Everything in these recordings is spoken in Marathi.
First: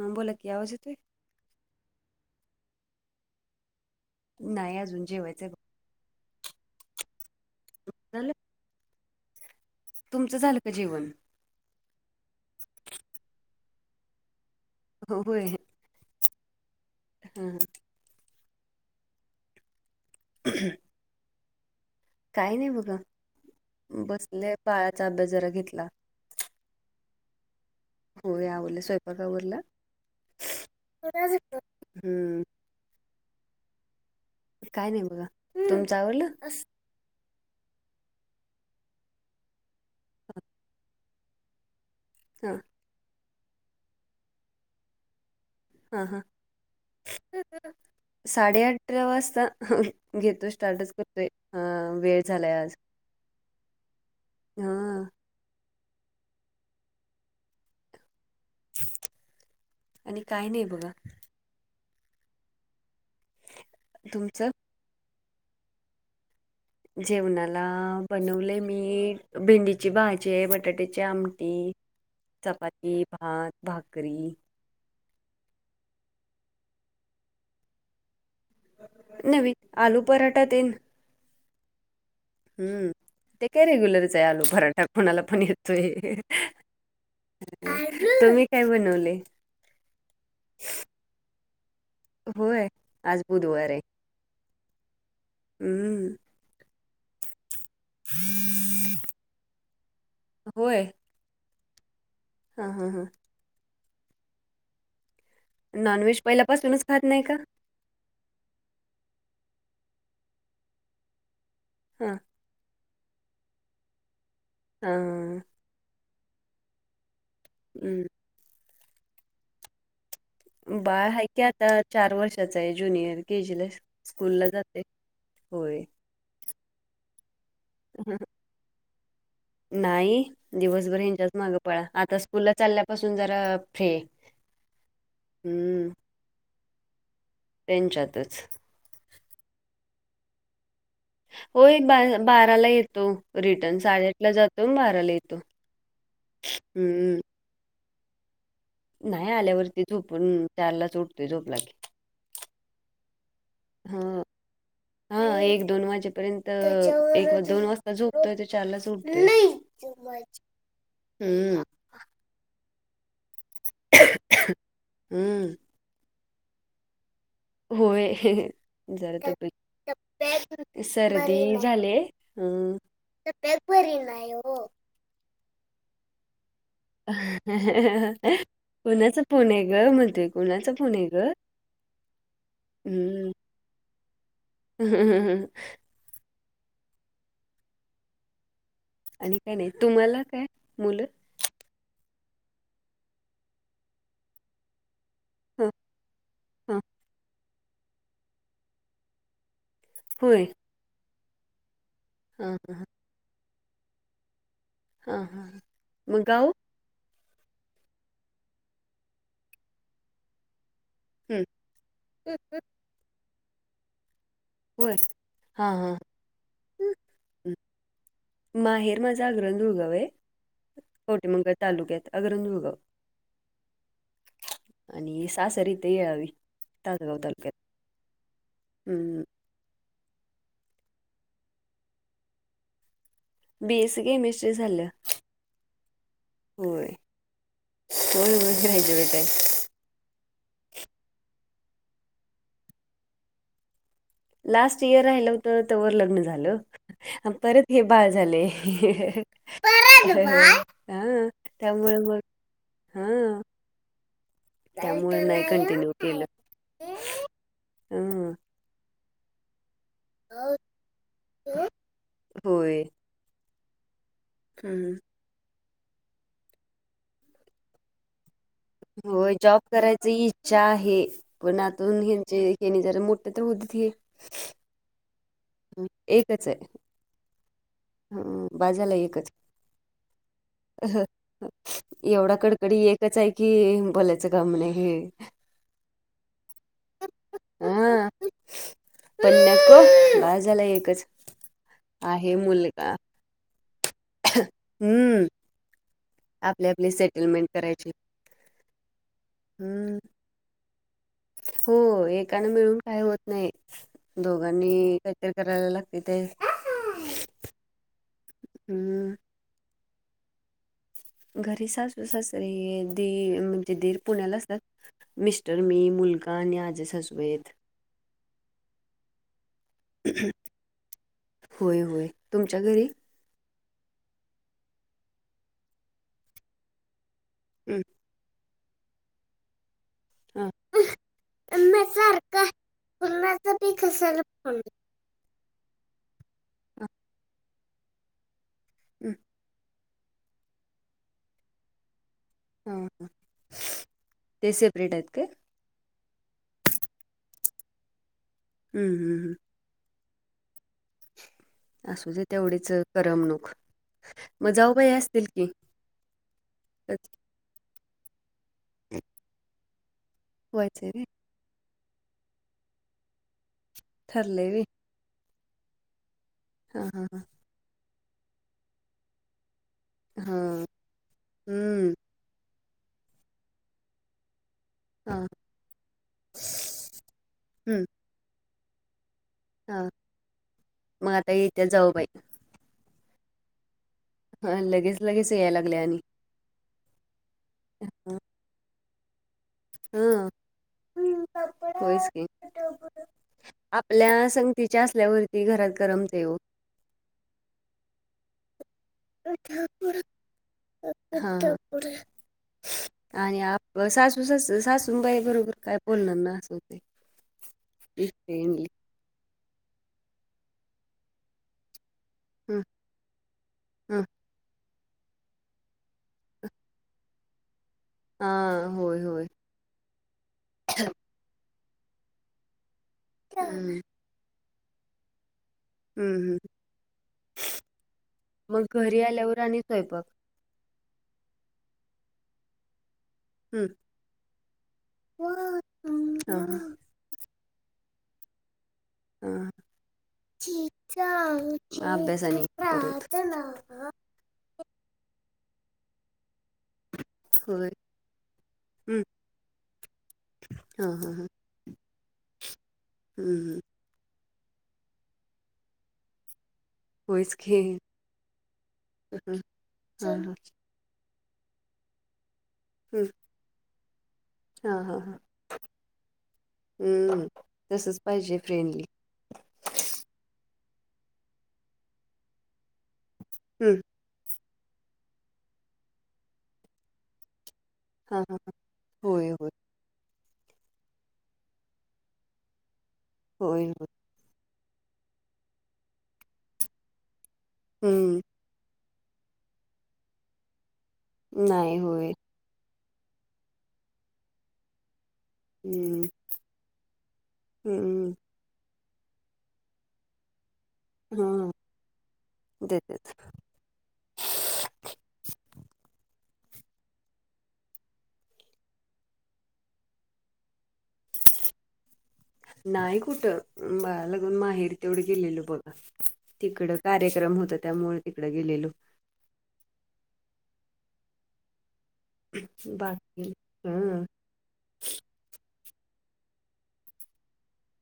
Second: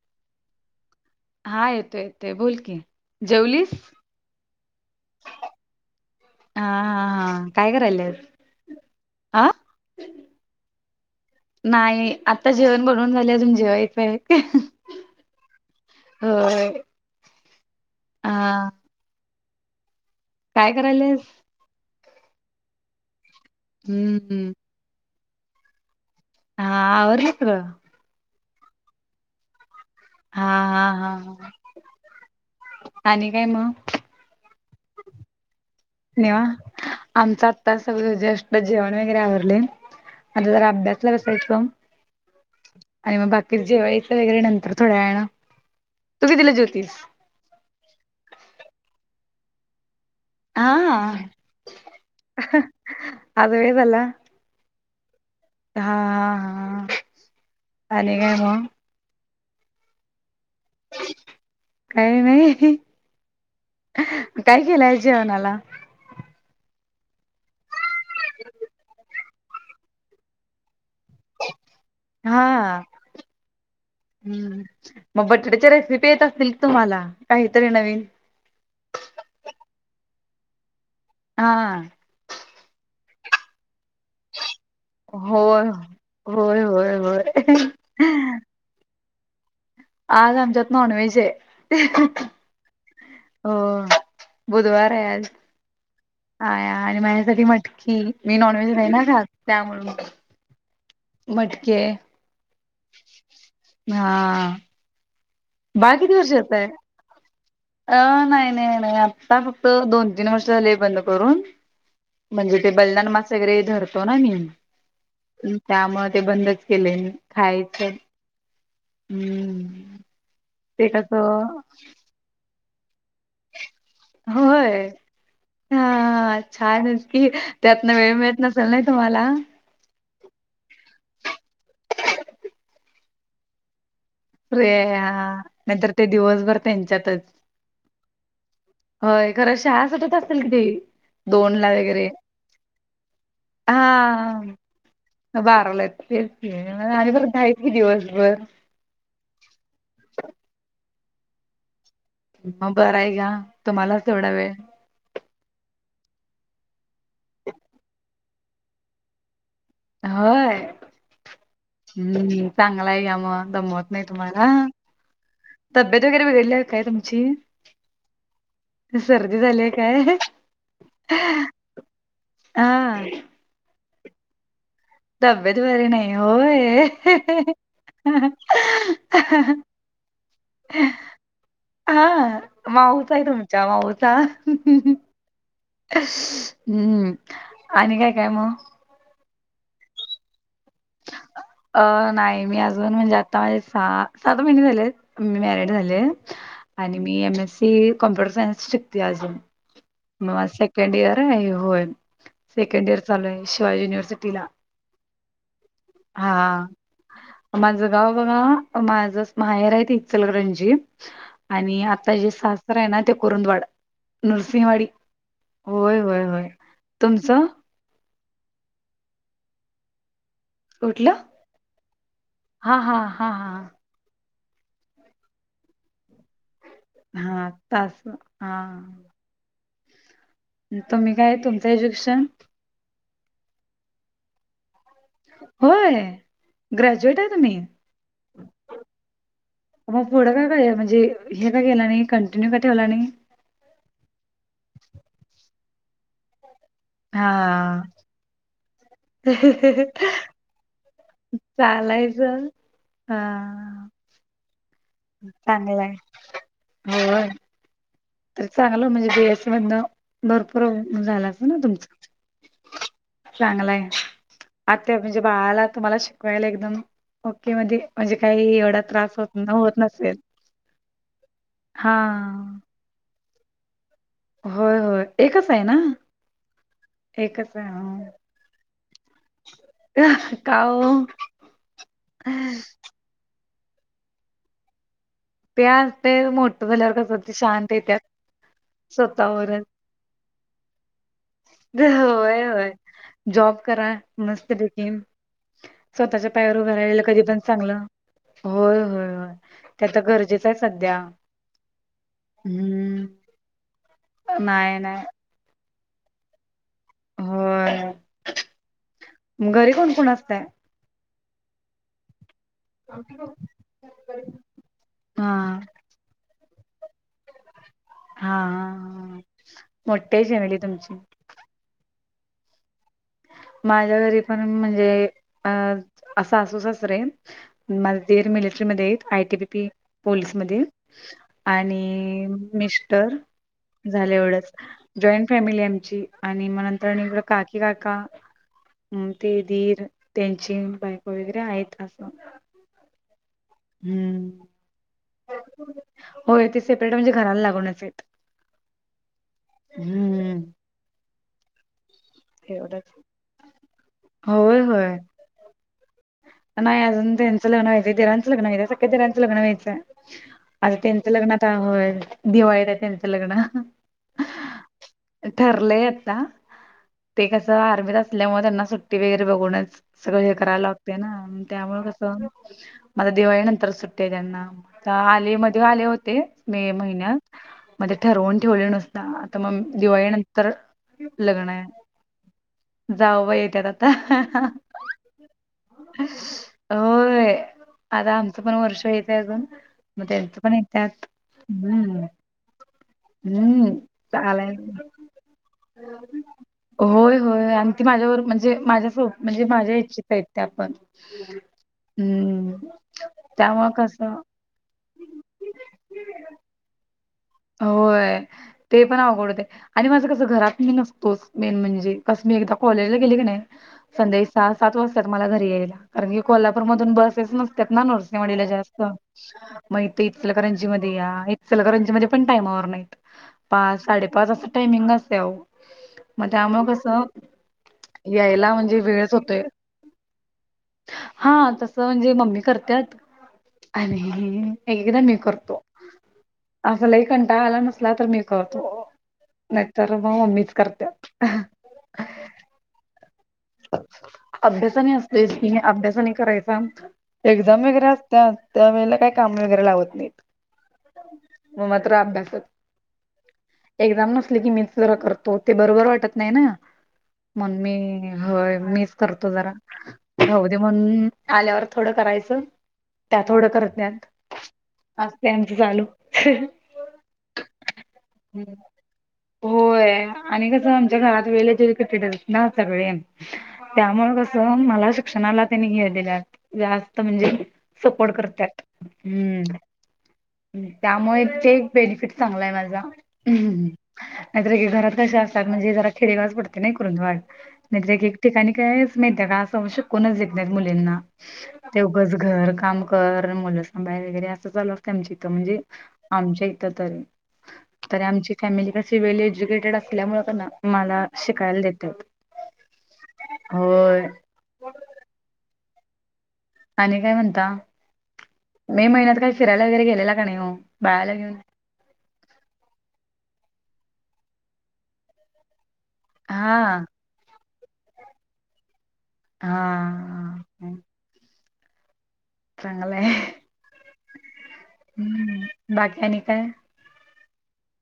हां बोला क आज येतय हा येतोय येतोय बोल की जेवलीस नाही अजून जेवा्हायचे हा हा हा काय करायला झालं ह तुमचं झालं का जीवन नाही आता जेवण बनवून झाले तुून जेवायच आहेत का हो होय हो हा ह काय करायलास काय नाही बघा हम्म हम्म बसले बाळाचा अभ्यास जरा घेतला हारेत हो यावले स्वयंपाका हा हा हा हा बरलाम् आणि काय मग काय नाही बघा तुमचं आवडलं निवा आमचं आत्ता सगळ जेष्ठ जेवण वगैरे आवरले आता जरा अभ्यासला वसा तर आणि मग बाकी जेवाय येतं वगैरे नंतर थोड्या आहें हा हा साडे अठरा वाजता घेतोय हा स्टार्टच करतोय अ वेळ झालाय आज आज वेळ झाला हा हा हा हा चाले काय मग आणि काय नाही बघा काही नाही तुमचं काय केलाय जवणाला जेवणाला बनवले मी भेंडीची भाजी बटाट्याचे आम हा चपाती भात भाकरी हम्म मग बटाट्याच्या रेसिपी येत असतील तुम्हाला काहीतरी नवीन न आलू पराठा देन. हा. हम्म ते काय रे गुलर लो भराा कोणाला पण होय येतोय होय होय होय त. काय बनवले. आज आमच्यात नॉनव्हेज आहे. वर एक हो बुधवार याल. हम्म. हा आणि माझ्यासाठी मटकी मी नॉन व्हेज नाही ना ख त्यामु होय. मटके. हा हा हा. हा. बाळ नॉन किती व्हेज वर्षाच आहे पहिल्यापासूनच खात नाही का? अ नाही नाही नाही आता फक्त दोन तीन वर्ष झाली बंद करून हा. म्हणजे ते बलदान मास वगरे धरतो ना मी हा. त्यामुळे ते बंदच केले खायच हम्म हम्म. ते बाळ आहे कय कसं आता चार वर्षाचा आहे ज्युनियर के जीला स्कूल ला जाते होय. छान नकी त्यातन वेळ मिळत नसल नाही तुम्हाला नाही दिवसभर हच्याच माग पळा आता स्कूल चालल्यापासून जरा फ्री रे हा हम्म नाहींतर ते दिवसभर त्यांच्यातच त्यांच्यातच होय खरं शहा सटत असतील कि ते दोन हो ला ब वगैरे बाराला येतो रिटर्न साडेआठला हा जातो बाराला येतो. बाराला आणि हम्म बर दय दिवसभर नाही आल्यावरती झोपण चारला च उडतोय झोप लागे मग बरं आहे का तुम्हालाच हा. तेवढा वेळ हा एक दोन वाजेपर्यंत एक दोन वाजता झोपतोय त चारलाच उठत. होय हम्म चांगला आहे का मग- दमवत नाही तुम्हाला हम्म तब्येत वगैरे बघडली काय तुमची? होय. जर सर्दी झालीय काय सर्दी झाले अ हा दपरी नायो. तधब्यत बरे नाही होय. कोणाचं फोणे घ म्हणते कोणाचं फोणे घ हा माऊचा आहे तुमचा माऊचा हम हम हम्म आणि काय काय मग आणि काय नाही तुम्हाला काय मुलं अ नाही मी अजून म्हणजे आता माझे सहा सात महिने झाले मी मॅरड हां झाले हां आणि मी एम एस ती कॉम्प्युटर सायन्स शिकते अजून मग होय माझ सेकंड इयर हे होय हां हां सेकंड इयर चालूय शिवाय युनिव्हर्सिटी ला हा हां मग गाव हा माझं गाव बाघा माझ माहेर आहेत इचलकरंजी हं. आणि आता जे सास्र आहे ना ते करुंद वाड नृसिंहवाडी होय हां हां होय होय होय हं. तुमचं? माहेर माझा ग्रं रुगाव आहे. कुठलं कोटीमंगळ तालुक्यात अगरंजगाव हा हा हा हा आणि सासर इथे येळावी तासगाव हा तालुक्यात तास हा हम्म. तुम्ही काय तुमचं एज्युकेशन बीएसी केमिस्ट्री झाल्या. होय होय ग्रॅज्युएट आहे तुम्ही होय हो राहिज भेटय. मग पुढं का काय म्हणजे हे का केला नाही कंटिन्यू का ठेवला नाही लास्ट इयर राहिलं होत त्यावर लग्न झालं परत हे हा बाळ झाले ु हा त्यामुळे मग चालायचं हा त्यामुळे नाही कंटिन्यू चांगलंय केलं होय हम तर चांगलं म्हणजे बीस ब भरपूर झाला अस ना तुमच होय. चांगलाय हम्म. आता म्हणजे बाळाला तुम्हाला शिकवायला एकदम ओके म्हणजे काही एवढा त्रास होत हो न जॉब होत करायच नसेल इच्छा आहे पण हा आतूनची यांचे हे की न जरा मोठ तर होती त होय होय एकच आहे ना ह एकच आहे एकच आहे हो ह बाजाला एकच का हो अ एवढा कडकडी एक त्याच आहे की बोलायचं काम नाही ते ते मोठ झाल्या शांत येते पण्याक बाार झाला एकच आहे होय होय मुलगा जॉब करा मस्त भेटेल हम्म स्वतःच्या पायावर आपले उभं आपले राहिलं कधी पण सेटलमेंट चांगलं करायची. होय होय होय ते हम्म आता गरजेचं आहे सध्या हो एकाना मिळून काय हम्म होत नाही दोघांनी नाही नाही र करायला लागते ते हो हम्म घरी कोण कोण असतय घरी सासू सासरी दी म्हणजे दीर पुण्याला असतात हा मिस्टर मी मुलगा आजल सासूबाई आहेत हा मोठ्या फेमली तुमची होय होय तुमच्या घरी माझ्या घरी पण म्हणजे अ सासू-सासरे हं माल देर मिलिटरी ममध्ये आहेत आयटीबी पी पोलीस हां. मध आणि सारखं मिस्टर कुणाचा बी झाले कशाला एवढंच फोन जॉईंट फॅमिली आमची आणि मग हां नंतरकडं काकी काका म ते धीर त्यांची बायक वगैरे आहेत असं हा ह हम्म सपरेट आहेत का होय ते सेपरेट म्हणजे घराला लागूनच आहेत हम्म हम ह हम्म हम्म असू देे तेवढीच तेवढंच करमणूक मग होय जाऊबा हे होय असतील की नाही अजून त्यांचं लग्न व्हायंय देरांचं लग्न व्हाय सगळ्या देरांचं लग्न व्हायचं आता व्हायचंय व्हय त्यांच लग्नात दिवाळीत आहे त्यांचं लग्न थरले व ठरलंय आता हा हा ते आर्मीत असल्यामुळे त्यांना सुट्टी वगैरे बघवणच सगळ हां हे हां करायला लागते ना त्यामुळे हं कसं मला दिवाळी नंतर सुट्टे त्यांना हां आले मध्ये आले होते मे महिन्यात हं मध्ये ठरवून ठेवले नसते आता मग हां दिवाळी नंतर लग्न आहे हो बाई जावं येते हा, लगेच लगेच याय लागल्या आणि होय आम पण वर्ष येते अजून मग हं त्यांच पण येत हम् होयच की हम्म आपल्या चालेय संगतीच्या असल्यावरती घरात करमते ओ होय होय आणि ती माझ्यावर म्हणजे माझ्या हो म्हणजे माझ्या इच्छित आहेत आपण हा हम् आणि सासू सास सासूबाई बरोबर काय बोलणार ना असं होते होय ते पण आवघडते आणि माझं कसं घरात मी नसतोच मेन म्हणजे कस मी एकदा ह कॉलेजला गेली की नाही ह संदे तास सात वाजताात मला घरी यायला कारण की कोल्हापूर मधून बसेस नसतात ना हा नोर् ला जास्त होय होय मग इचलकरंजी मध्ये या इचलकरंजी मध्ये पण टामावर नाहीत हम्म पाच साडेपाच अस टामिंग अस म हम्म मग यायला मग म्हणजे घरी वेळच आल्यावर होतोय आणि स्वयंपाक हा तसं म्हणजे मम्मी करतात हम्म आणि एकदा मी करतो हा लाही कंटा आला नसला तर मी करतो नाहीतर मग मम्मीच करते अभ्यासानी अभ्यासाने असते की अभ्यासाने करायचा एक्झाम होय वगैरे असत त्या वेळेला हम्म काही काम वगैरे लावत नाहीत हा मग मात्र अभ्यासात हम् हम् एक्झाम नसली की मीच जरा करतो ते बरोबर वाटत नाही ना वच म्हणून खेळ मी होय मीच करतो जरा भाह दे म्हणून आल्यावर थोडं करायचं हम् त्या थोडं करत जञात आजते आचं चालू हम्म. तसंच पाहिजे फ्रेंडली. होय आणि कसं आमच्या घरात वेळे जरी कटेट ना सगळे हम् त्यामुळे कसं मला शिक्षणाला त्यांनी घे दि जास्त म्हणजे सपोर्ट हां, हां. करतात होय, हम्म होय. त्यामुळे ते एक बेनिफिट चांगलाय माझा हो हम्म हो नाहीतर घरात कसेा असतात म्हणजे जरा खेडेगाज पडते नाही करून वाढ नाहीतरे एक हं. ठिकाणी काय मा का मुलींना नाही होय. तेंच घर काम घर मुलंसांबायर वगैरे असं चाल च्या इथं म्हणजे हं. आमच्या इथं तरी तरी हं. आमची फॅमिली कशी वेल एज्युकेटेड असल्यामुळे का ना मला शिकायला देतात देतच होय आणि काय म्हणता मे महिन्यात काही फिरायला वगैरे गेलेला का नाही हो बाळाला घेऊन नाही कुठं लगून माहेरी ते एवढे गेलेलो बघ तिकड हा कार्यक्रम होत त्यामुळे तिकडं गेलेलो. हा. चांगय बाकी हं. ह बाकीन का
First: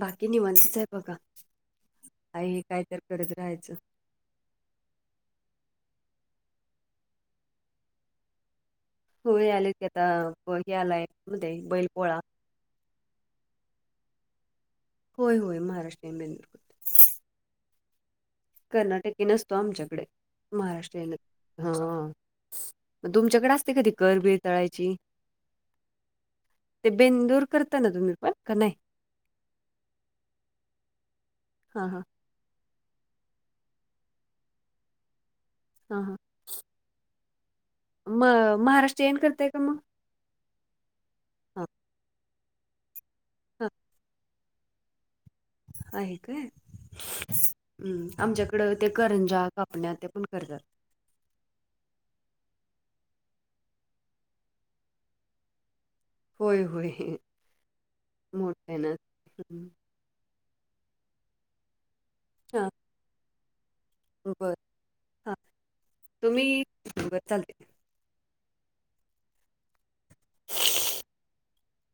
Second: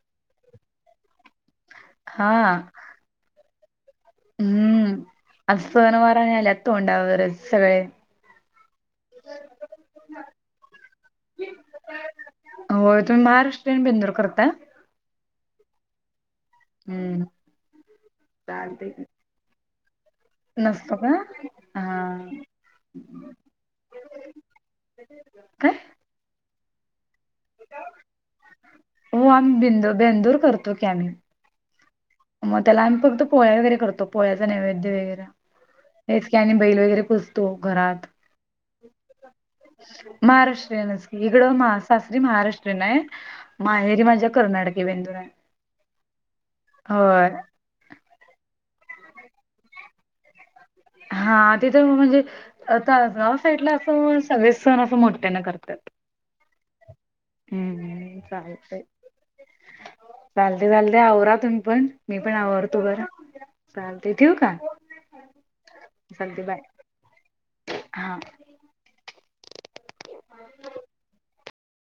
बाकी निवंतच आहे बघा हा आहेई काय तर करत राहायचं हम्म अससन वाल अतोा रसग. हो आले की आता हे आलाय मध्ये बैल पोळा. हो तुम्ही महाराष्ट्रीयन बेंदूर करता. होय होय महाराष्ट्रा बेंदु. हम्म. चालतंय की कर्नाटके नसतो आमच्याकडे. नसतो का महाराष्ट्रन हा तुमच्याकडे असते कधी करबीर तळायची. काय. ते बिंदूर. हो आम्ही बिंदु बेंदूर करतो की आम्ही. हा हा. मग त्याला आम्ही फक्त पोळ्या वगैरे करतो पोळ्याचा नैवेद्य वगैरे हा हेच. कने बैल वगैेु. तो घरात. मग महाराष्ट्र येन करताय का मग. महाराष्ट्रीयनच हा इकडं सासरी महाराष्ट्रीयन आहे हा माहेरी माझ्या. कर्नाटके बेंदुर आहे. आहे काय. होय. हम् आमच्याकडं ते करंजा कापण्या ते पण करतात. हा तिथं म्हणजे आता आगाव साईडला असं सगळे सण असं मोठ्याना करतात. होय होय. हम्म चालत मोठ्या चालते ना चालते आवरातून पण. मी पण हा आवडतो बर. चालते ठेव का बरं हा चालते बाय तुम्ही बरं चालते हा.